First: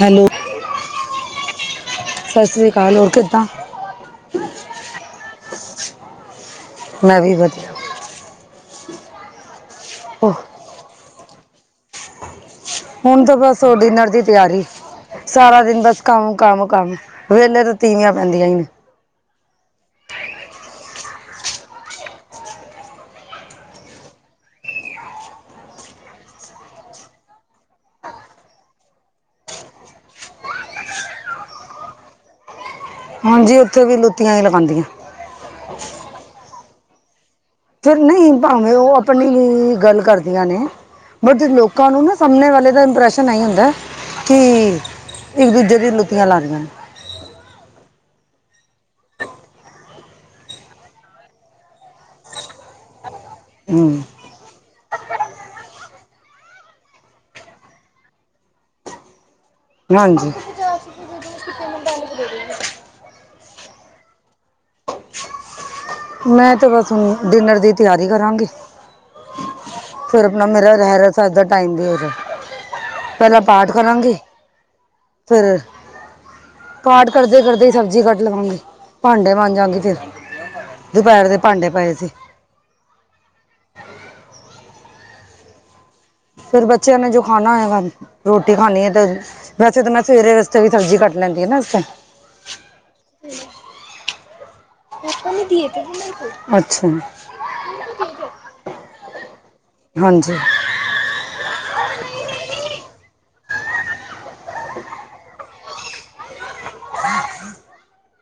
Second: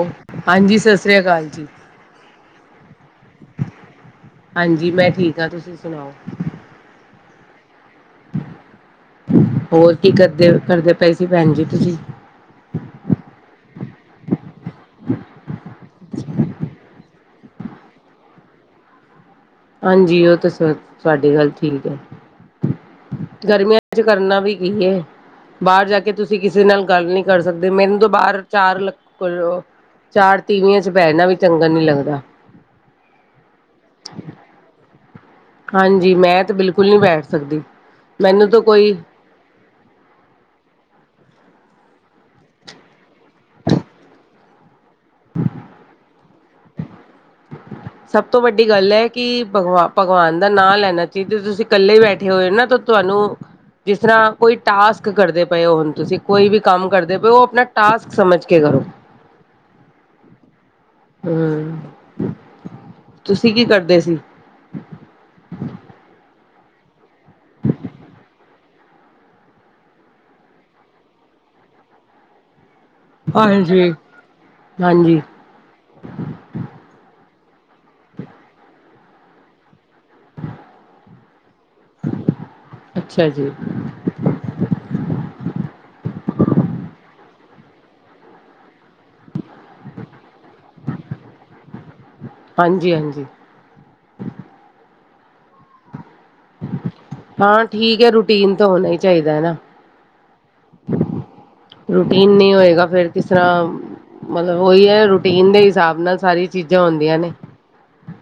Hello ਹਾਂਜੀ ਸਤਿ ਸ਼੍ਰੀ ਅਕਾਲ ਜੀ।। ਸਤਿ ਸ੍ਰੀ ਅਕਾਲ ਹੋਰ ਕਿ ਹਾਂਜੀ ਮੈਂ ਠੀਕ ਹਾਂ ਤੁਸੀਂ ਸੁਣਾਓ ਮੈਂ ਵੀ ਵਧੀਆ ਹੋਰ ਕੀ ਓਹ, ਕਰਦੇ ਕਰਦੇ ਪਏ ਸੀ ਭੈਣ ਜੀ ਤੁਸੀਂ [inaudible] ਹੁਣ ਤਾਂ ਬਸ ਡਿਨਰ ਦੀ ਤਿਆਰੀ ਸਾਰਾ ਦਿਨ ਬਸ ਕੰਮ ਕੰਮ ਕੰਮ ਵਿਹਲੇ ਤਾਂ ਤੀਵੀਆਂ ਬੈਂਦੀਆ ਹੀ ਨੇ ਹਾਂਜੀ ਉਹ ਤਾਂ ਸਭ ਤੁਹਾਡ ਗੱਲ ਠੀਕ ਹੈ ਗਰਮੀਆਂ ਚ ਕਰਨਾ ਵੀ ਕੀ ਹੈ ਬਾਹਰ ਜਾ ਕੇ ਤੁਸੀਂ ਕਿਸੇ ਨਾਲ ਗੱਲ ਨਹੀਂ ਕਰ ਸਕਦੇ ਮੈਨੂੰ ਤੋਂ ਬਾਹਰ ਚਾਰ ਚਾਰ ਤੀਵੀਆਂ ਚ ਬਹਿਣਾ ਵੀ ਚੰਗਾ ਨੀ ਲੱਗਦਾ ਹਾਂਜੀ ਉੱਥੇ ਵੀ ਲੁੱਤੀਆਂ ਹੀ ਲਗਾਉਂਦੀਆਂ ਹਾਂਜੀ ਮੈਂ ਤੇ ਬਿਲਕੁਲ ਨਹੀਂ ਬੈਠ ਸਕਦੀ ਫਿਰ ਨਹੀਂ ਮੈਨੂੰ ਤਾਂ ਭਾਵੇਂ ਕੋਈ ਉਹ ਆਪਣੀ ਲਈ ਗੱਲ ਕਰਦੀਆਂ ਨੇ ਬਟ ਲੋਕਾਂ ਨੂੰ ਨਾ ਸਾਮਣੇ ਵਾਲੇ ਦਾ ਇੰਪ੍ਰੈਸ਼ਨ ਇਹੀ ਹੁੰਦਾ ਕਿ ਇੱਕ ਦੂਜੇ ਦੀਆਂ ਲੁੱਤੀਆਂ ਲਾ ਲਈਆਂ ਨੇ ਸਭ ਤੋਂ ਵੱਡੀ ਗੱਲ ਹੈ ਕਿ ਭਗਵਾਨ ਦਾ ਨਾਂ ਲੈਣਾ ਚਾਹੀਦਾ ਤੁਸੀਂ ਇਕੱਲੇ ਬੈਠੇ ਹੋਏ ਹੋ ਨਾ ਤੁਹਾਨੂੰ ਜਿਸ ਹੂੰ ਤਰ੍ਹਾਂ ਕੋਈ ਟਾਸਕ ਕਰਦੇ ਪਏ ਹੋ ਹੁਣ ਤੁਸੀਂ ਕੋਈ ਵੀ ਕੰਮ ਕਰਦੇ ਪਏ ਹੋ ਆਪਣਾ ਟਾਸਕ ਸਮਝ ਕੇ ਕਰੋ ਹਾਂਜੀ ਹਮ ਤੁਸੀਂ ਕੀ ਕਰਦੇ ਸੀ ਮੈਂ ਤੇ ਬਸ ਹੁਣ ਡਿਨਰ ਦੀ ਤਿਆਰੀ ਕਰਾਂਗੀ ਫਿਰ ਆਪਣਾ ਮੇਰਾ ਰਹਿਰਸ ਏਦਾਂ ਟਾਈਮ ਦੇ ਫਿਰ ਪਹਿਲਾਂ ਪਾਠ ਹਾਂਜੀ ਕਰਾਂਗੇ ਹਾਂਜੀ ਫੇਰ ਪਾਠ ਕਰਦੇ ਕਰਦੇ ਹੀ ਸਬਜ਼ੀ ਕੱਟ ਲਵਾਂਗੇ ਭਾਂਡੇ ਬਣ ਜਾਗੇ ਫਿਰ [inaudible] ਦੁਪਹਿਰ ਦੇ ਭਾਂਡੇ ਪਏ ਸੀ ਅੱਛਾ ਜੀ ਫੇਰ ਬੱਚਿਆਂ ਨੇ ਜੋ ਖਾਣਾ ਹੋਇਆ ਰੋਟੀ ਖਾਣੀ ਹੈ ਤੇ ਵੈਸੇ ਤੇ ਮੈਂ ਸਵੇਰੇ ਵਾਸਤੇ ਵੀ ਸਬਜ਼ੀ ਕੱਟ ਲੈਂਦੀ ਆ ਨਾ ਉਥੇ ਹਾਂਜੀ ਹਾਂਜੀ ਅੱਛਾ ਹਾਂ ਠੀਕ ਹੈ ਰੂਟੀਨ ਤਾਂ ਹੋਣਾ ਹੀ ਚਾਹੀਦਾ ਹੈ ਹਾਂਜੀ ਰੂਟੀਨ ਨਹੀਂ ਹੋਏਗਾ ਫੇਰ ਕਿਸ ਤਰ੍ਹਾਂ ਮਤਲਬ ਉਹੀ ਹੈ ਰੂਟੀਨ ਦੇ ਹਿਸਾਬ ਨਾਲ ਸਾਰੀਆਂ ਚੀਜ਼ਾਂ ਹੁੰਦੀਆਂ ਨੇ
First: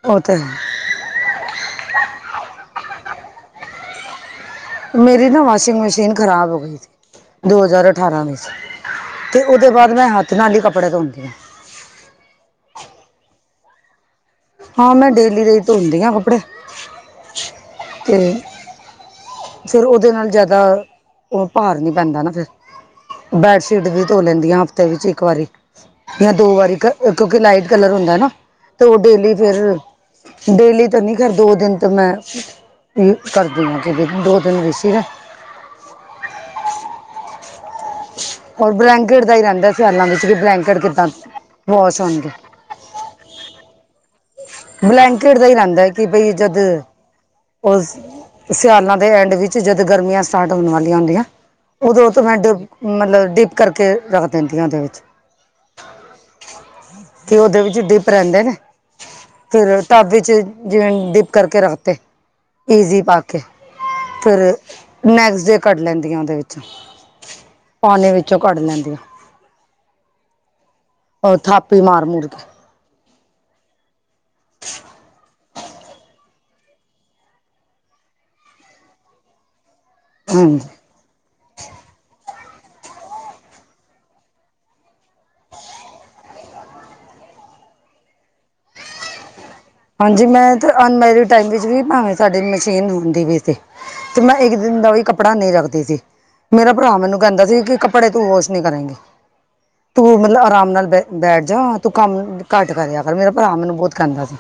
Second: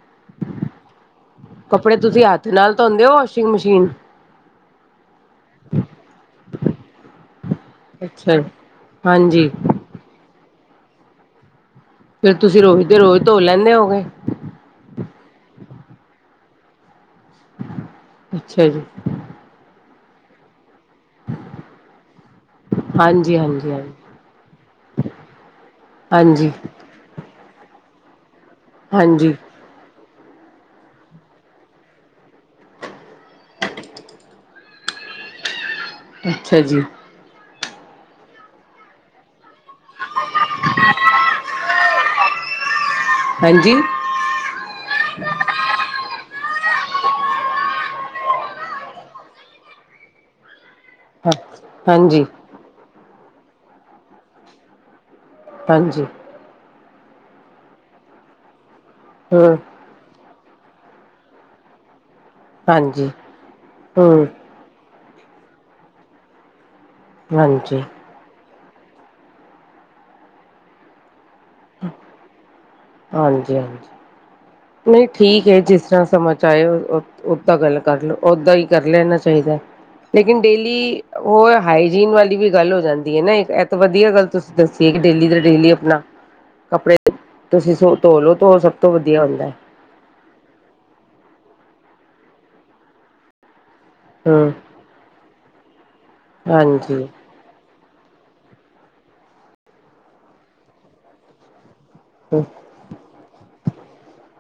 ਉਹ ਤਾਂ ਹੈ ਕੱਪੜੇ ਤੁਸੀਂ ਹੱਥ ਨਾਲ ਧੋਂਦੇ ਹੋ ਵਾਸ਼ਿੰਗ ਮਸ਼ੀਨ ਮੇਰੀ ਨਾ ਵਾਸ਼ਿੰਗ ਮਸ਼ੀਨ ਖਰਾਬ ਹੋ ਗਈ ਸੀ ਦੋ ਹਜ਼ਾਰ ਅਠਾਰਾਂ ਅੱਛਾ ਵਿੱਚ, ਤੇ ਹਾਂਜੀ ਉਹਦੇ ਬਾਅਦ ਮੈਂ ਹੱਥ ਨਾਲ ਈ ਕੱਪੜੇ ਧੋਂਦੀ ਆਂ। ਫੇਰ ਤੁਸੀਂ ਰੋਜ਼ ਦੇ ਰੋਜ਼ ਧੋ ਲੈਂਦੇ ਹੋਗੇ। ਹਾਂ ਮੈਂ ਡੇਲੀ ਦੇ ਈ ਧੋਂਦੀ ਆਂ ਕੱਪੜੇ। ਤੇ, ਅੱਛਾ ਜੀ ਫਿਰ ਉਹਦੇ ਨਾਲ ਜ਼ਿਆਦਾ, ਉਹ ਭਾਰ ਨੀ ਪੈਂਦਾ ਨਾ ਫਿਰ। ਹਾਂਜੀ ਹਾਂਜੀ ਬੈਡਸ਼ੀਟ ਵੀ ਧੋ ਲੈਂਦੀਆਂ ਹਫ਼ਤੇ ਵਿੱਚ ਇੱਕ ਵਾਰੀ, ਜਾਂ ਹਾਂਜੀ ਹਾਂਜੀ ਦੋ ਵਾਰੀ ਕ ਕਿਉਂਕਿ ਲਾਈਟ ਕਲਰ ਹੁੰਦਾ ਨਾ, ਤੇ ਉਹ ਡੇਲੀ ਹਾਂਜੀ ਫਿਰ। ਡੇਲੀ ਤਾਂ ਨਈਂ, ਖੈਰ ਦੋ ਦਿਨ ਤਾਂ ਮੈਂ, ਕਰਦੀ ਆਂ ਕਿ ਦੋ ਦਿਨ ਵੈਸੀ ਨਾ। ਅੱਛਾ ਜੀ। ਅਔਰ ਬਲੈਂਕੇਟ ਦਾ ਹੀ ਰਹਿੰਦਾ ਸਿਆਲਾਂ ਵਿੱਚ ਕਿ ਬਲੈਂਕੇਟ ਕਿੱਦਾਂ ਵਾਸ਼ ਹੋਣਗੇ ਹਾਂਜੀ! ਬਲੈਂਕੇਟ ਦਾ ਈ ਰਹਿੰਦਾ ਐ ਕਿ ਬਈ ਜਦ ਉਸ, ਸਿਆਲਾ ਦੇ ਐਂਡ ਵਿੱਚ ਜਦ ਗਰਮੀਆਂ ਸਟਾਰਟ ਹੋਣ ਵਾਲੀਆਂ ਹੁੰਦੀਆਂ, ਹਾਂ ਉਦੋਂ ਤੋਂ ਹਾਂਜੀ ਮੈਂ ਡੀਪ, ਮਤਲਬ ਕਿ ਡੀਪ ਕਰਕੇ, ਰੱਖ ਦਿੰਦੀ ਆਂ ਉਹਦੇ ਵਿੱਚ। ਹਾਂਜੀ। ਤੇ ਉਹਦੇ ਵਿੱਚ ਡਿਪ ਰੈਂਦੇ ਨੇ, ਹਮ ਫਿਰ ਟੱਬ ਵਿੱਚ, ਜਿਵੇਂ ਡਿਪ ਕਰਕੇ ਰੱਖਤੇ। ਈਜ਼ੀ ਹਾਂਜੀ ਪਾ ਕੇ, ਹਮ ਫਿਰ, ਨੈਕਸਟ-ਡੇ ਕੱਢ ਲੈਂਦੀਆਂ ਉਹਦੇ ਵਿੱਚੋ। ਹਾਂਜੀ। ਦੇ ਵਿੱਚੋਂ ਕੱਢ ਲੈਂਦੀਆਂ, ਅ ਥਾਪੀ ਮਾਰ-ਮੂਰ ਕੇ। ਹਾਂਜੀ ਹਾਂਜੀ। ਨਈਂ ਠੀਕ ਐ ਜਿਸ ਤਰ੍ਹਾਂ ਸਮਝ ਚ' ਆਇਆ ਓਸ ਓਦਾਂ ਗੱਲ ਕਰ ਲੋ ਓਦਾਂਈ ਕਰ ਲੈਣਾ ਚਾਹੀਦਾ, ਲੇਕਿਨ ਹਾਂਜੀ ਡੇਲੀ ਉਹ ਹਾਈਜੀਨ ਵਾਲੀ ਵੀ ਗੱਲ ਹੋ ਜਾਂਦੀ ਐ ਨਾ ਇਹ ਤਾਂ ਵਧੀਆ ਗੱਲ ਤੁਸੀਂ ਦੱਸੀਏ ਕਿ ਡੇਲੀ ਦਾ ਡੇਲੀ ਆਪਣਾ ਕੱਪੜੇ, ਤੁਸੀਂ ਸੋ ਧੋ ਲੋ ਓ ਸਭ ਤੋਂ ਵਧੀਆ ਹੁੰਦਾ ਐ। ਹਾਂਜੀ ਮੈਂ ਤਾਂ ਅਨਮੈਰਿਡ ਟਾਈਮ ਵਿੱਚ ਵੀ ਭਾਵੇਂ ਸਾਡੀੇ ਮਸ਼ੀਨ ਹੁੰਦੀ ਵੀ ਸੀ। ਤੇ ਮੈਂ ਹਮ ਇੱਕ ਦਿਨ ਦਾ ਵੀ ਕੱਪੜਾ ਨਹੀਂ ਰੱਖਦੀ ਸੀ, ਮੇਰਾ ਭਰਾ ਹਾਂਜੀ ਮੈਨੂੰ ਕਹਿੰਦਾ ਸੀ ਕਿ ਕੱਪੜੇ ਤੂੰ ਵਾਸ਼ ਨੀ ਕਰੇਗੀ, ਤੂੰ ਮਤਲਬ ਆਰਾਮ ਨਾਲ ਬੈ-ਬੈਠ ਜਾ ਤੂੰ ਕੰਮ, ਘੱਟ ਕਰਿਆ ਕਰ ਮੇਰਾ ਭਰਾ ਮੈਨੂੰ ਬਹੁਤ ਕਹਿੰਦਾ ਸੀ।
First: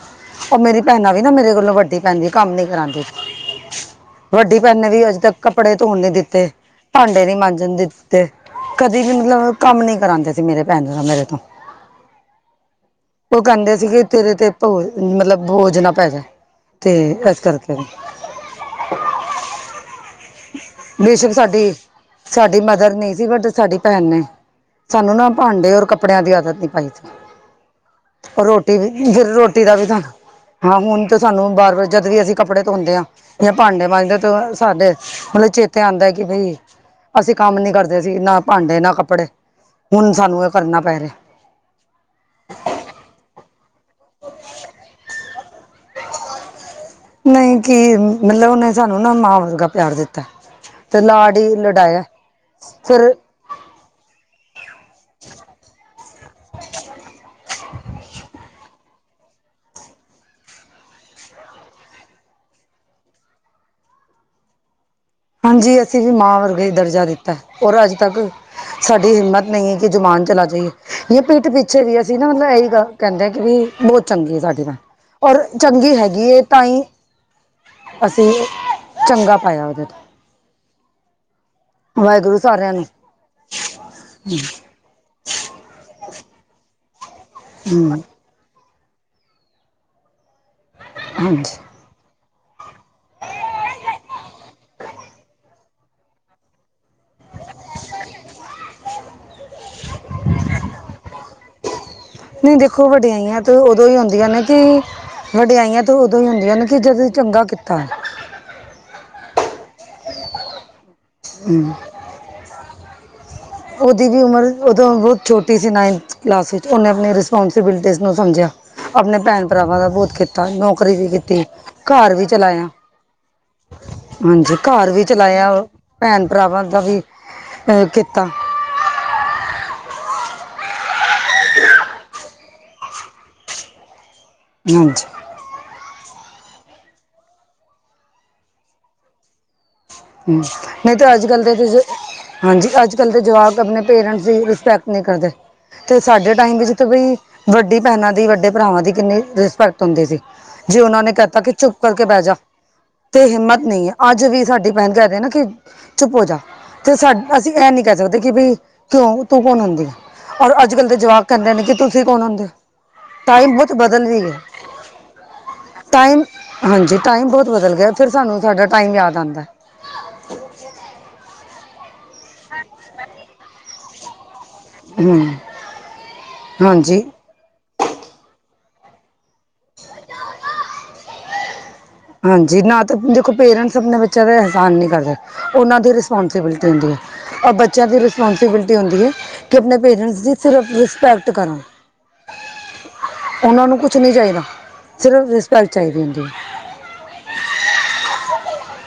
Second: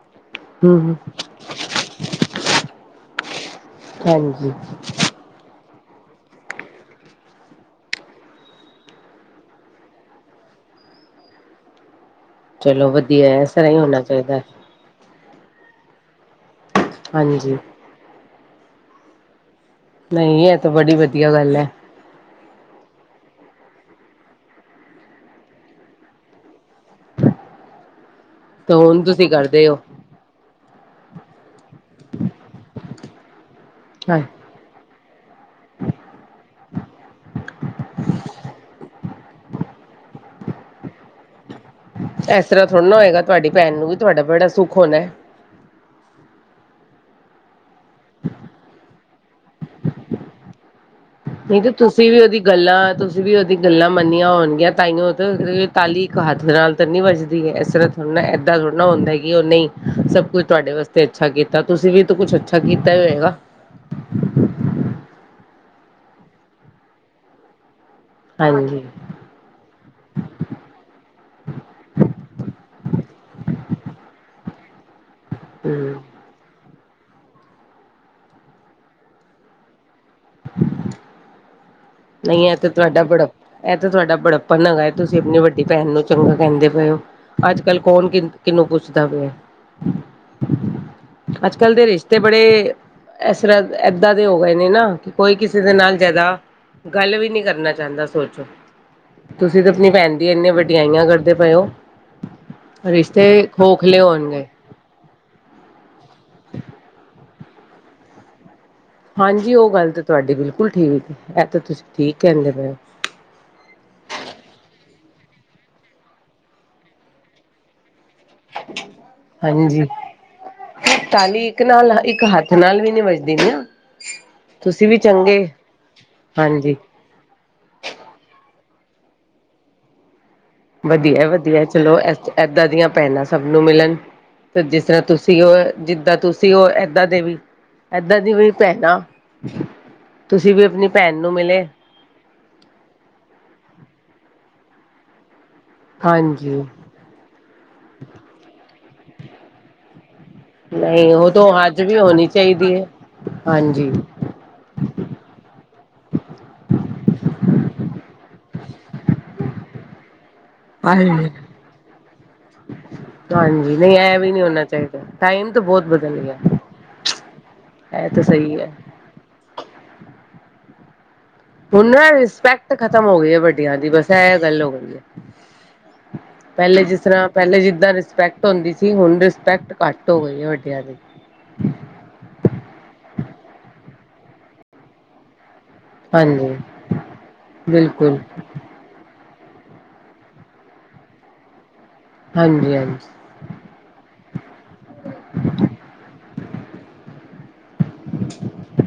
ਉਹ ਮੇਰੀ ਹੂੰ ਭੈਣਾਂ ਵੀ ਨਾ ਮੇਰੇ ਕੋਲੋਂ ਵੱਡੀ ਭੈਣਾਂ ਵੀ ਕੰਮ ਨੀ ਕਰਾਦੀ ਸੀ। ਹਾਂਜੀ ਵੱਡੀ ਭੈਣ ਨੇ ਵੀ ਅਜੇ ਤੱਕ ਕੱਪੜੇ ਧੋਣ ਨੀ ਦਿੱਤੇ। ਭਾਂਡੇ ਨੀ ਮਾਂਜਣ ਦਿੱਤੇ, ਕਦੇ ਵੀ ਮਤਲਬ ਕੰਮ ਨੀ ਕਰਾਉਂਦੇ ਸੀ ਮੇਰੇ ਭੈਣ-ਭਰਾ ਮੇਰੇ ਤੋਂ। [inaudible] ਚਲੋ ਵਧੀਆ ਐ ਇਸ ਤਰ੍ਹਾਂ ਈ ਹੋਣਾ ਚਾਹੀਦਾ। ਤੋਏ ਮਤਲਬ ਬੋਜ ਨਾ ਪੈ ਜਾਏ, ਤੇ ਇਸ ਹਾਂਜੀ ਕਰਕੇ। ਨਹੀਂ ਇਹ ਤਾਂ ਬੜੀ ਵਧੀਆ ਬੇਸ਼ਕ ਗੱਲ ਹੈ ਸਾਡੀ ਸਾਡੀ ਮਦਰ ਨਈਂ ਸੀ ਬਟ ਸਾਡੀ ਭੈਣ ਨੇ ਸਾਨੂੰ ਨਾ ਭਾਂਡੇ ਔਰ ਕੱਪੜਿਆਂ ਦੀ ਆਦਤ ਨੀ ਪਾਈ ਜੀ, ਤੇ ਰੋਟੀ ਹੁਣ ਵੀ ਤੁਸੀਂ ਫਿਰ ਰੋ ਟੀ ਕਰਦੇ ਦਾ ਹੋ ਵੀ ਨਾਂ ਹਾਂ ਹੁਣ ਤਾਂ ਸਾਨੂੰ ਵਾਰ ਵਾਰ ਜਦ ਵੀ ਅਸੀਂ ਕੱਪੜੇ ਧੋਂਦੇ ਆ, ਜਾਂ ਭਾਂਡੇ ਮਾਂਜਦੇ ਆਂ ਤਾਂ ਸਾਡੇ ਮਤਲਬ ਚੇਤੇ ਆਉਂਦਾ ਕਿ ਬਈ, ਅਸੀਂ ਕੰਮ ਨੀ ਕਰਦੇ ਸੀ ਨਾ ਭਾਂਡੇ, ਨਾ ਕੱਪੜੇ। ਹੁਣ ਸਾਨੂੰ ਏ ਕਰਨਾ ਪੈ ਰਿਹਾ। ਇਸ ਤਰ੍ਹਾਂ ਥੋੜਾ ਨਾ ਹੋਏਗਾ, ਤੁਹਾਡੀ ਭੈਣ ਨੂੰ ਵੀ ਤੁਹਾਡਾ ਬੜਾ ਸੁੱਖ ਹੋਣਾ ਏ। ਨਈਂ ਕੀ ਮਤਲਬ, ਉਹਨੇ ਸਾਨੂੰ ਨਾ ਮਾਂ ਵਰਗਾ ਪਿਆਰ ਦਿੱਤਾ। ਤੇ ਲਾਡ-ਲਡਾਇਆ, ਫਿਰ ਦੀ ਗੱਲਾਂ ਮੰਨੀਆਂ ਹੋਣਗੀਆਂ ਤਾਈਂ ਓ ਤਾਂ ਤਾਲੀ ਇੱਕ ਹੱਥ ਨਾਲ ਤਾਂ ਨੀ ਵੱਜਦੀ ਐ, ਇਸ ਤਰ੍ਹਾਂ ਲੈ ਏਦਾਂ ਥੋੜ੍ਹ ਨਾ ਹੁੰਦਾ ਕਿ ਉਹ ਨਈਂ, ਸਭ ਕੁੱਛ ਤੁਹਾਡੇ ਵਾਸਤੇ ਅੱਛਾ ਕੀਤਾ ਤੁਸੀਂ ਵੀ ਕੁੱਛ ਅਛ ਕੀਤਾ ਜਾਏਗਾ। ਹਾਂਜੀ ਅਸੀਂ ਵੀ ਮਾਂ ਵਰਗੇ ਹੀ ਦਰਜਾ ਦਿੱਤਾ, ਔਰ ਅੱਜ ਤੱਕ ਹਾਂਜੀ ਸਾਡੀ ਹਿੰਮਤ ਨਹੀਂ ਕਿ ਜਮਾਨ ਚਲਾ ਜਾਈਏ, ਜਾਂ ਪਿੱਠ ਪਿੱਛੇ ਵੀ ਅਸੀਂ ਨਾ ਮਤਲਬ ਇਹੀ ਗੱਲ ਕਹਿੰਦੇ ਕਿ ਵੀ ਬਹੁਤ ਚੰਗੇ ਹੈ ਸਾਡੇ ਤਾਂ, ਔਰ ਚੰਗੀ ਹੂੰ ਹੈਗੀ ਹੈ, ਤਾਂ ਹੀ ਅਸੀਂ ਚੰਗਾ ਪਾਇਆ ਉਹਦੇ ਤੋਂ ਵਾਹਿਗੁਰੂ ਨਹੀਂ ਇਹ ਤੇ ਸਾਰਿਆਂ ਨੂੰ ਤੁਹਾਡਾ ਬੜੱਪਾ ਇਹ ਤੇ ਤੁਹਾਡਾ ਬੜੱਪਨ ਹੇਗਾ। ਤੁਸੀਂ ਆਪਣੀ ਵੱਡੀ ਭੈਣ ਨੂੰ ਚੰਗਾ ਕਹਿੰਦੇ ਪਏ ਹੋ, ਅੱਜ-ਕੱਲ ਹੂੰ ਕੌਣ ਕਿਹਨੂੰ ਪੁੱਛਦਾ ਪਿਆ, ਹਾਂਜੀ ਅੱਜ-ਕੱਲ੍ਹ ਦੇ ਰਿਸ਼ਤੇ ਬੜੇ, ਇਸ ਸਰ ਏਦਾਂ ਦੇ ਹੋ ਗਏ ਨੇ ਨਾ, ਕਿ ਕੋਈ ਕਿਸੇ ਦੇ ਨਾਲ ਜ਼ਿਆਦਾ। ਗੱਲ ਵੀ ਨੀ ਕਰਨਾ ਚਾਹੁੰਦਾ, ਸੋਚੋ ਤੁਸੀਂ ਤਾਂ ਆਪਣੀ ਭੈਣ ਦੀ ਇੰਨੇ ਵਡਿਆਈਆਂ ਕਰ ਕਰਦੇ ਪਏ ਔ, ਨਹੀਂ ਦੇਖੋ, ਵੱਡੀਆਂ ਆਈਆਂ ਤਾਂ ਉਦੋਂ ਹੀ ਆਉਂਦੀਆਂ ਨੇ ਹੋਣਗੇ। ਕਿ ਵਡਿਆਈਆਂ ਤਾਂ ਉਦੋਂ ਹੁੰਦੀਆਂ ਨੇ, ਕਿ ਜਦੋਂ ਚੰਗਾ ਕੀਤਾ। ਹਾਂਜੀ ਉਹ ਗੱਲ ਤਾਂ ਤੁਹਾਡੀ ਬਿਲਕੁਲ ਠੀਕ ਐ, ਏਥੇ ਤੁਸੀਂ ਠੀਕ ਕਹਿੰਦੇ ਪਏ ਓ। ਉਹਦੀ ਵੀ ਉਮਰ ਉਦੋਂ ਬਹੁਤ ਛੋਟੀ ਸੀ, ਨਾਇਨਥ ਕਲਾਸ ਵਿੱਚ ਉਹਨੇ ਆਪਣੀ ਰਿਸਪੋਂਸੀਬਿਲਟੀਜ਼ ਨੂੰ ਸਮਝਿਆ। ਹਾਂਜੀ ਤਾਲੀ ਇੱਕ [unintelligible] ਨਾਲ ਇੱਕ ਹਾਂਜੀ ਹੱਥ ਨਾਲ ਵੀ ਨੀ ਵੱਜਦੀ ਨਾ ਤੁਸੀਂ ਘਰ ਵੀ ਚੰਗੇ ਚਲਾਇਆ ਭੈਣ ਭਰਾਵਾਂ ਹਾਂਜੀ ਦਾ ਵੀ, ਕੀਤਾ, ਵਧੀਆ ਵਧੀਆ ਚਲੋ ਏਦਾਂ ਦੀਆਂ ਭੈਣਾਂ ਸਭ ਨੂੰ ਮਿਲਣ, ਤੇ ਜਿਸ ਤਰ੍ਹਾਂ ਹਾਂਜੀ ਤੁਸੀ ਸੀ ਉਹ ਜਿੱਦਾਂ ਤੁਸੀਂ ਉਹ ਏਦਾਂ ਦੇ ਵੀ ਏਦਾਂ ਦੀ ਵੀ ਭੈਣ ਹੂੰ, ਤੁਸੀਂ ਵੀ ਆਪਣੀ ਨਹੀਂ ਤੇ ਨੂੰ ਅੱਜ-ਕੱਲ ਦੇ, ਮਿਲੇ ਹਾਂਜੀ, ਅੱਜ-ਕੱਲ ਦੇ ਜਵਾਕ ਆਪਣੇ ਪੇਰੈਂਟਸ ਦੀ ਰਿਸਪੈਕਟ ਨਹੀਂ ਕਰਦੇ। ਤੇ ਸਾਡੇ ਟਾਈਮ ਹਾਂਜੀ ਵਿੱਚ ਬਈ ਵੱਡੀ ਭੈਣਾਂ ਦੀ ਵੱਡੇ ਭਰਾਵਾਂ ਦੀ ਕਿੰਨੀ ਰਿਸਪੈਕਟ ਹੁੰਦੇ ਸੀ ਜੇ ਉਹਨਾਂ ਨੇ ਨਹੀਂ ਉਹ ਕਹਿਤਾ ਕਿ ਤਾਂ ਚੁੱਪ ਅੱਜ ਵੀ ਕਰਕੇ ਬਹਿ ਹੋਣੀ ਜਾ, ਚਾਹੀਦੀ ਹੈ ਤੇ ਹਿੰਮਤ ਨਹੀਂ ਹਾਂਜੀ ਹੈ ਅੱਜ ਵੀ ਸਾਡੇ [unintelligible] ਰਹਿਣਾ ਕੀ, ਚੁੱਪ ਹੋਜਾ ਤੇ ਸਾ ਅਸੀਂ ਇਹ ਨੀ ਕਹਿ ਸਕਦੇ, ਕਿ ਬਈ ਕਿਉਂ ਤੂੰ ਕੌਣ ਹੁੰਦੀ ਆ। ਔਰ ਅੱਜ-ਕੱਲ ਦੇ ਜਵਾਕ ਹਾਂਜੀ ਕਹਿੰਦੇ ਨੇ ਕਿ ਤੁਸੀਂ ਕੌਣ ਹੁੰਦੇ ਹੋ। ਟਾਈਮ ਬਹੁਤ ਨਹੀਂ ਬਦਲ ਇਹ ਵੀ ਗਿਆ, ਨਹੀਂ ਹੋਣਾ ਚਾਹੀਦਾ ਟਾਈਮ ਤਾਂ ਬਹੁਤ ਬਦਲ ਟਾਈਮ ਗਿਆ ਹਾਂਜੀ ਟਾਈਮ ਬਹੁਤ ਬਦਲ ਗਿਆ ਇਹ ਫਿਰ ਤਾਂ ਸਾਨੂੰ ਸਹੀ ਸਾਡਾ ਹੈ ਟਾਈਮ ਯਾਦ ਆਦਾ। ਹੁਣ ਰਿਸਪੈਕਟ ਖਤਮ ਹੋ ਗਈ ਹੈ, ਵੱਡੀਆਂ ਦੀ ਬਸ ਅੱਛਾ ਐ ਗੱਲ ਹੋ ਗਈ ਹੈ, ਹੂੰ ਪਹਿਲੇ ਜਿਸ ਹਾਂਜੀ ਤਰ੍ਹਾਂ ਪਹਿਲੇ ਜਿੱਦਾਂ ਰਿਸਪੈਕਟ ਹੁੰਦੀ ਸੀ, ਹੁਣ ਰਿਸਪੈਕਟ ਘੱਟ ਹੋ ਗਈ ਹੈ ਵੱਡਿਆਂ ਦੀ। ਹਾਂਜੀ ਨਾ ਤਾਂ ਦੇਖੋ, ਪੇਰੈਂਟਸ ਆਪਣੇ ਬੱਚਿਆਂ ਦਾ ਅਹਿਸਾਨ ਨਹੀਂ ਕਰਦਾ ਉਹਨਾਂ ਦੇ ਹਾਂਜੀ [unintelligible] ਔਰ ਬੱਚਿਆ ਦੀ ਰਿਸ ਬਿਲਕੁਲ ਬੇਟੀ ਹੁੰਦੀ ਹੈ, ਕਿ ਆਪਣੇ ਪੇਰੈਂਟਸ ਦੀ ਸਿਰਫ ਰਿਸਪੈਕਟ ਕਰਾ। ਹਾਂਜੀ ਹਾਂਜੀ ਉਹਨਾਂ ਨੂੰ ਕੁਛ ਨੀ ਚਾਹੀਦਾ, ਸਿਰਫ ਰਿਸਪੈਕਟ ਚਾਹੀਦੀ ਹੁੰਦੀ।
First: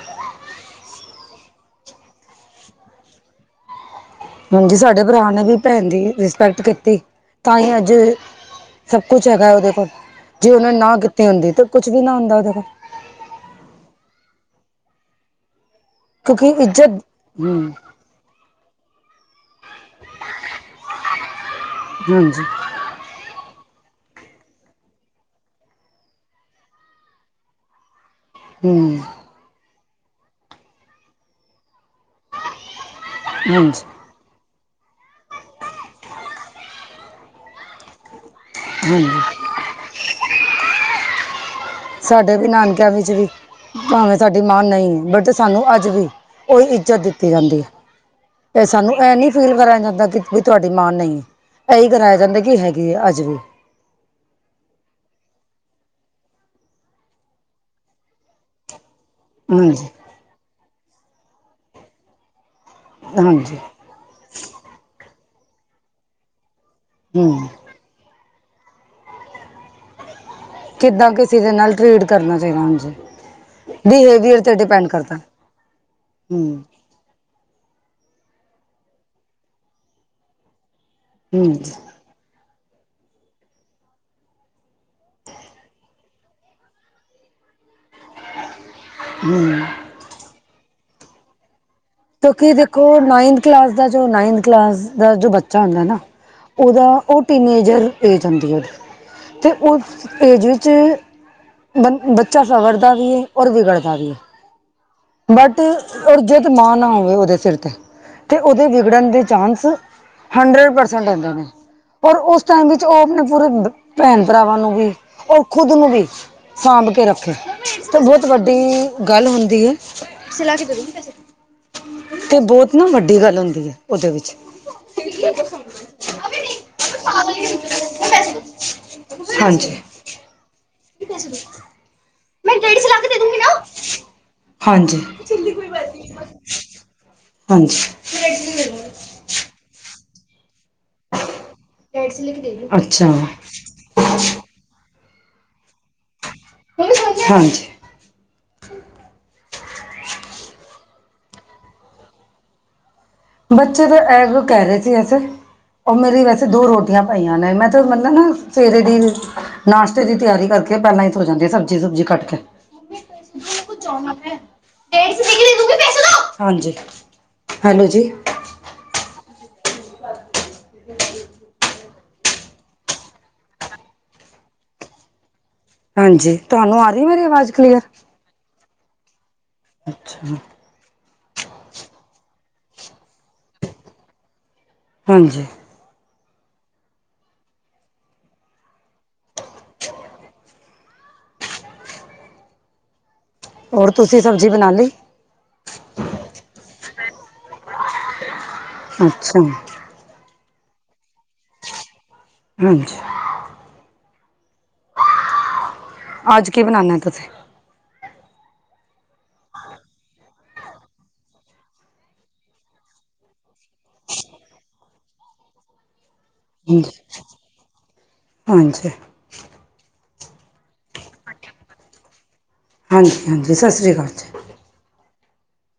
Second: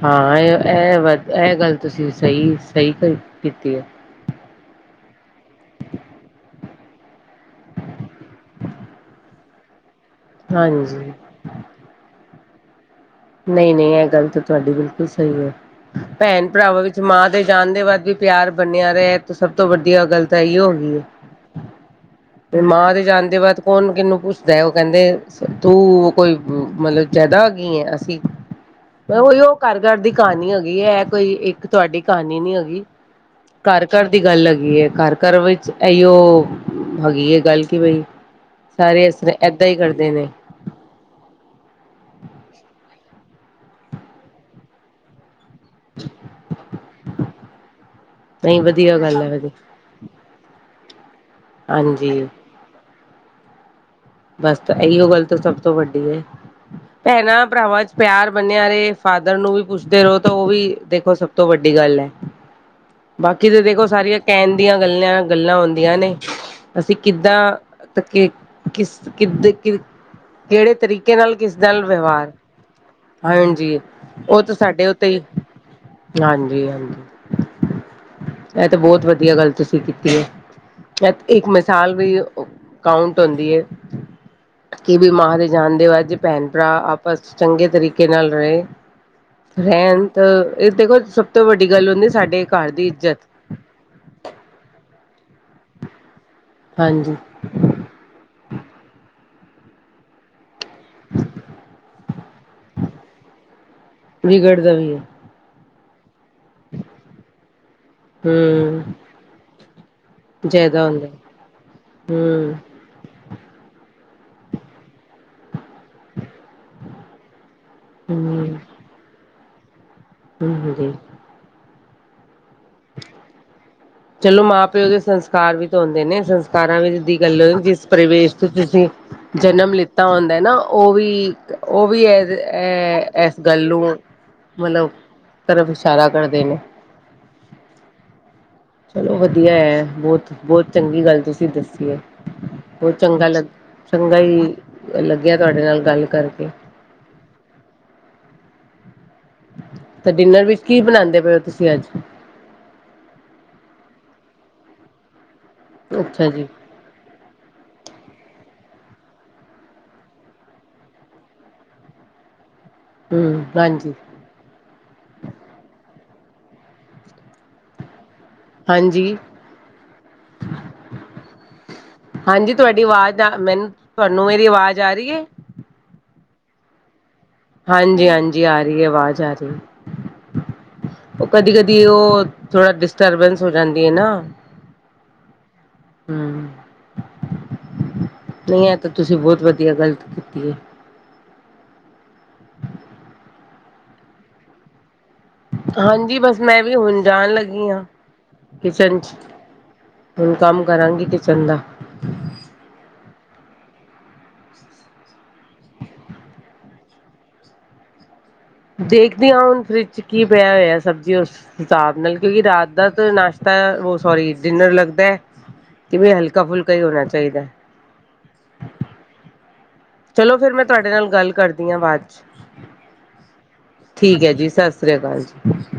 ਹਾਂ ਇਹ-ਇਹ ਵਧ ਇਹ ਗੱਲ ਤੁਸੀਂ ਸਹੀ ਸਹੀ ਕੀਤੀ ਆ। ਹਾਂਜੀ, ਸਾਡੇ ਭਰਾ ਨੇ ਵੀ ਭੈਣ ਦੀ ਰਿਸਪੈਕਟ ਕੀਤੀ ਤਾਂ ਹੀ ਅੱਜ ਸਭ ਕੁਛ ਹੈਗਾ, ਉਹਦੇ ਕੋਲ ਜੇ ਉਹੇ ਨਾ ਹਾਂਜੀ ਕੀਤੀ ਹੁੰਦੀ, ਤੇ ਕੁਛ ਵੀ ਨਾ ਹੁੰਦਾ ਉਹਦੇ ਕੋਲ ਨਹੀਂ, ਨਹੀਂ ਇਹ ਗੱਲ ਤਾਂ ਤੁਹਾਡੀ ਬਿਲਕੁਲ ਸਹੀ ਹੈ। ਭੈਣ ਕਿਉਂਕਿ ਭਰਾਵਾਂ ਇੱਜ਼ਤ ਵਿੱਚ ਮਾਂ ਦੇ ਹਮ ਜਾਣ ਦੇ ਬਾਅਦ ਵੀ ਪਿਆਰ ਬਣਿਆ, ਰਿਹਾ ਸਭ ਤੋਂ ਵੱਡੀਆ ਗੱਲ ਤਾਂ ਐਈਓ ਹੁੰਦੀ ਐ। [unintelligible] ਤੇ ਮਾਂ ਦੇ ਜਾਣ ਦੇ ਬਾਅਦ, ਕੌਣ ਕਿਹਨੂੰ ਪੁੱਛਦਾ, ਉਹ ਕਹਿੰਦੇ ਤੂੰ ਕੋਈ ਮਤਲਬ ਜਿਆਦਾ ਕੀ ਹੈ ਅਸੀਂ ਹਮ ਉ ਉਹ ਘਰ ਘਰ ਦੀ ਕਹਾਣੀ ਹੋ ਗਈ ਹੈ ਇਹ ਕੋਈ ਇੱਕ ਤੁਹਾਡੀ ਕਹਾਣੀ ਨੀ ਹੈਗੀ ਹਾਂਜੀ ਘਰ ਘਰ। ਦੀ ਗੱਲ ਹੈਗੀ ਹੈ ਘਰ ਘਰ ਵਿੱਚ ਇਹੀਓ ਹੈਗੀ ਹੈ ਗੱਲ ਕਿ ਬਈ। ਸਾਰੇ ਇਸ ਹਾਂਜੀ ਤਰਾਂ ਏਦਾਂ ਹੀ ਕਰਦੇ ਨੇ। ਸਾਡੇ ਵੀ ਨਾਨਕਿਆਂ ਵਿੱਚ ਦੀ। ਭਾਵੇਂ ਸਾਡੀ ਮਾਂ ਨਹੀਂ ਹੈ ਬਟ ਸਾਨੂੰ ਅੱਜ ਵੀ ਉਹੀ ਇੱਜ਼ਤ ਦਿੱਤੀ ਜਾਂਦੀ ਹੈ। ਨਹੀਂ ਤੇ ਸਾਨੂੰ ਵਧੀਆ ਇਹ ਗੱਲ ਹੈ ਨੀ ਵਧੀਆ ਫੀਲ ਕਰਾਇਆ ਜਾਂਦਾ ਕਿ। ਬਈ ਤੁਹਾਡੀ ਮਾਂ ਨਹੀਂ ਹੈ ਇਹੀ ਕਰਵਾਇਆ ਹਾਂਜੀ ਜਾਂਦਾ ਕਿ ਹੈਗੀ ਹੈ ਅੱਜ ਵੀ। ਬਸ ਤਾਂ ਇਹੀਓ ਗੱਲ ਤਾਂ ਸਭ ਤੋਂ ਵੱਡੀ ਹੈ, ਭੈਣਾਂ ਭਰਾਵਾਂ ਚ ਪਿਆਰ ਬਣਿਆ ਰਹੇ। ਫਾਦਰ ਨੂੰ ਵੀ ਹਾਂਜੀ ਪੁੱਛਦੇ ਰਹੋ ਤਾਂ ਉਹ ਵੀ ਦੇਖੋ ਸਭ ਤੋਂ ਵੱਡੀ ਗੱਲ ਹੈ। ਬਾਕੀ ਹਾਂਜੀ ਤੇ ਦੇਖੋ ਸਾਰੀਆਂ ਕਹਿਣ ਦੀਆਂ ਗੱਲ, ਗੱਲਾਂ ਹੁੰਦੀਆਂ ਨੇ ਅਸੀਂ ਹਮ ਕਿੱਦਾਂ। ਕਿਸ ਕਿੱਦ ਕਿਦ ਕਿਹੜੇ ਕਿੱਦਾਂ ਤਰੀਕੇ ਨਾਲ ਕਿਸੇ ਦੇ ਕਿਸ ਨਾਲ ਟਰੀਟ ਵਿਵਹਾਰ ਹੈ। ਕਰਨਾ ਚਾਹੀਦਾ ਹਾਂਜੀ ਹਾਂਜੀ, ਬਿਹੇਵੀਅਰ ਉਹ ਤਾਂ ਤੇ ਸਾਡੇ ਡਿਪੈਂਡ ਉੱਤੇ ਕਰਦਾ ਹੀ, ਹੂੰ ਹਾਂਜੀ ਹਾਂਜੀ। ਇਹ ਤਾਂ ਬਹੁਤ ਵਧੀਆ ਗੱਲ ਤੁਸੀਂ ਕੀਤੀ ਹੈ। ਇੱਕ ਹੂੰ ਮਿਸਾਲ ਵੀ ਕਾਂਉਟ ਹੁੰਦੀ ਹੈ। ਕਿ ਬਈ ਜੇ ਮਾਂ ਦੇ ਜਾਣ ਦੇ ਬਾਦ ਜੇ ਭੈਣ ਭਰਾ ਆਪਸ ਵਿੱਚ ਚੰਗੇ ਤਰੀਕੇ ਨਾਲ ਰਹੇ। ਰਹਿਣ, ਤਾਂ ਇਹ ਦੇਖੋ ਸਭ ਤੋਂ ਵੱਡੀ ਗੱਲ ਹੁੰਦੀ। ਸਾਡੇ ਕਿਉਂਕਿ ਘਰ ਦੇਖੋ ਦੀ ਇੱਜਤ ਨਾਈੰਨ। ਕਲਾਸ ਦਾ ਜੋ ਨਾਈਨਥ ਕਲਾਸ ਦਾ ਜੋ ਬੱਚਾ ਹੁੰਦਾ ਨਾ ਉਹਦਾ ਹਾਂਜੀ ਉਹ ਟੀਨਏਜਰ। ਏਜ ਆਉਂਦੀ ਏ ਅਤੇ ਉਸ ਏਜ ਵਿੱਚ। ਬ ਬੱਚਾ ਸਵਰਦਾ ਵੀ ਹੈ ਔਰਿਗੜਦਾ ਵੀ ਹੈ ਵਿਗੜਦਾ ਦਾ ਵੀ ਹੈ। ਬਟ ਔਰ ਜੇ ਤਾਂ ਮਾਂ ਨਾ ਹੋਵੇ ਉਹਦੇ ਸਿਰ ਤੇ। ਤੇ ਉਹਦੇ ਹਮ ਵਿਗੜਨ ਦੇ ਚਾਂਸ, ਹੰਡਰੇਡ ਜਾਇਦਾ ਹੁੰਦਾ ਪਰਸੈਂਟ ਹੁੰਦੇ ਨੇ ਔਰ ਉਸ ਹਮ ਟੇਮ ਵੀ। ਉਹ ਆਪਣੇ ਪੂਰੇ ਭੈਣ ਭਰਾਵਾਂ ਨੂੰ ਵੀ, ਔਰ ਖੁਦ ਨੂੰ ਵੀ ਸਾਂਭ ਕੇ ਰੱਖੇ। ਤੇ ਬਹੁਤ ਹਮ ਵੱਡੀ ਗੱਲ ਹੁੰਦੀ ਹੈ। ਹਮ ਜੀ ਤੇ ਬਹੁਤ। ਨਾ ਵੱਡੀ ਗੱਲ ਹੁੰਦੀ ਹੈ ਉਹਦੇ ਵਿੱਚ ਚਲੋ ਮਾਂ ਪਿਓ ਦੇ ਸੰਸਕਾਰ ਵੀ ਤੇ ਹੁੰਦੇ ਨੇ, ਸੰਸਕਾਰਾਂ ਵਿੱਚ ਦੀ ਗੱਲ ਜਿਸ। ਪ੍ਰਵੇਸ਼ ਤੋਂ ਤੁਸੀਂ। ਹਾਂਜੀ। ਤਾਂ ਹੁੰਦਾ ਨਾ ਉਹ ਵੀ ਇਕ ਉਹ ਵੀ ਹੈ। ਇਹ ਇਸ ਗੱਲ ਨੂੰ ਮਤਲਬ ਹਾਂਜੀ ਤਰਫ ਇਸ਼ਾਰਾ ਕਰਦੇ ਨੇ। ਹਾਂਜੀ। ਚਲੋ ਵਧੀਆ ਹੈ, ਬਹੁਤ ਬਹੁਤ ਚੰਗੀ ਗੱਲ ਤੁਸੀਂ ਦੱਸੀ ਹੈ ਬਹੁਤ ਅੱਛਾ ਚੰਗਾ ਲੱਗਾ। ਚੰਗਾ ਹੀ ਲੱਗਿਆ ਤੁਹਾਡੇ ਨਾਲ ਗੱਲ ਕਰਕੇ। ਹਾਂਜੀ। ਤੇ ਡਿਨਰ ਵਿੱਚ ਕੀ ਬਣਾਦੇ ਪਏ ਔ ਤੁਸੀਂ ਅੱਜ? ਬੱਚੇ ਤਾਂ ਐਗ ਕਹਿ ਰਹੇ ਸੀ, ਵੈਸੇ ਉਹ ਮੇਰੀ ਅੱਛਾ ਵੈਸੇ ਜੀ ਦੋ ਰੋਟੀ। ਆਂ ਪਾਈਆਂ ਨੇ ਮੈਂ ਤੇ ਮਤਲਦਾ [inaudible] ਨਾ ਸਵੇਰੇ ਦੀ ਨਾਸ਼ਤੇ ਦੀ ਤਿਆਰੀ ਕਰਕੇ ਪਹਿਲਾਂ ਹੀ ਸੌ ਜਾਂਦੀ ਹੈ ਸਬਜ਼ੀ ਸੁਬਜ਼ੀ ਕੱਟ ਕੇ। ਹਮ ਹਾਂਜੀ [unintelligible] ਹਾਂਜੀ, ਹੈਲੋ ਜੀ। ਹਾਂਜੀ। ਹਾਂਜੀ, ਤੁਹਾਡੀ ਆਵਾਜ਼ ਆ ਮੈਨੂੰ ਤੁਹਾਨੂੰ ਮੇਰੀ ਆਵਾਜ਼ ਆ ਰਹੀ ਹੈ? ਹਾਂਜੀ, ਤੁਹਾਨੂੰ ਆ ਗਈ ਮੇਰੀ ਆਵਾਜ਼? ਕਲੀਅਰ ਹਾਂਜੀ ਹਾਂਜੀ ਆ ਰਹੀ ਆਵਾਜ਼ ਆ ਰਹੀ ਹੈ। ਅੱਛਾ ਉਹ ਕਦੀ ਕਦੀ ਉਹ ਥੋੜਾ ਡਿਸਟਰਬੈਂਸ ਹੋ ਜਾਂਦੀ ਹੈ ਨਾ। ਹਾਂਜੀ। ਹਮ। ਨਹੀਂ ਇਹ ਤਾਂ ਤੁਸੀਂ ਬਹੁਤ ਵਧੀਆ ਗਲ ਕੀਤੀ ਹੈ। ਹੋਰ, ਤੁਸੀਂ ਸਬਜ਼ੀ ਬਣਾ ਲਈ? ਹਾਂਜੀ, ਬਸ ਮੈਂ ਵੀ ਹੁਣ ਜਾਣ ਲੱਗੀ ਹਾਂ ਕਿਚਨ ਚ ਅੱਛਾ ਹੁਣ ਕੰਮ ਕਰਾਂਗੀ ਕਿਚਨ ਦਾ [inaudible] ਅੱਜ ਕੀ ਬਣਾਣਾ ਤੁਸੀਂ? ਦੇਖਦੀ ਹਾਂ ਹੁਣ ਫਰਿਜ ਚ ਕੀ ਪਿਆ ਹੋਇਆ ਸਬਜ਼ੀ ਉਸ ਹਿਸਾਬ ਨਾਲ ਕਿਉਂਕਿ ਰਾਤ ਦਾ ਤਾਂ ਨਾਸ਼ਤਾ ਉਹ ਸੋਰੀ ਡਿਨਰ ਲੱਗਦਾ ਹੈ ਜਿਵੇਂ ਹਲਕਾ ਫੁਲਕਾ ਹੀ ਹਾਂਜੀ ਹੋਣਾ ਚਾਹੀਦਾ ਹੈ। ਹਾਂਜੀ। ਚਲੋ ਫਿਰ ਮੈਂ ਤੁਹਾਡੇ ਨਾਲ ਗੱਲ ਕਰਦੀ ਹਾਂ ਬਾਅਦ ਚ ਹਾਂਜੀ ਹਾਂਜੀ ਸਤਿ ਸ਼੍ਰੀ ਅਕਾਲ ਠੀਕ ਹੈ ਜੀ ਸਤਿ ਸ਼੍ਰੀ ਅਕਾਲ ਜੀ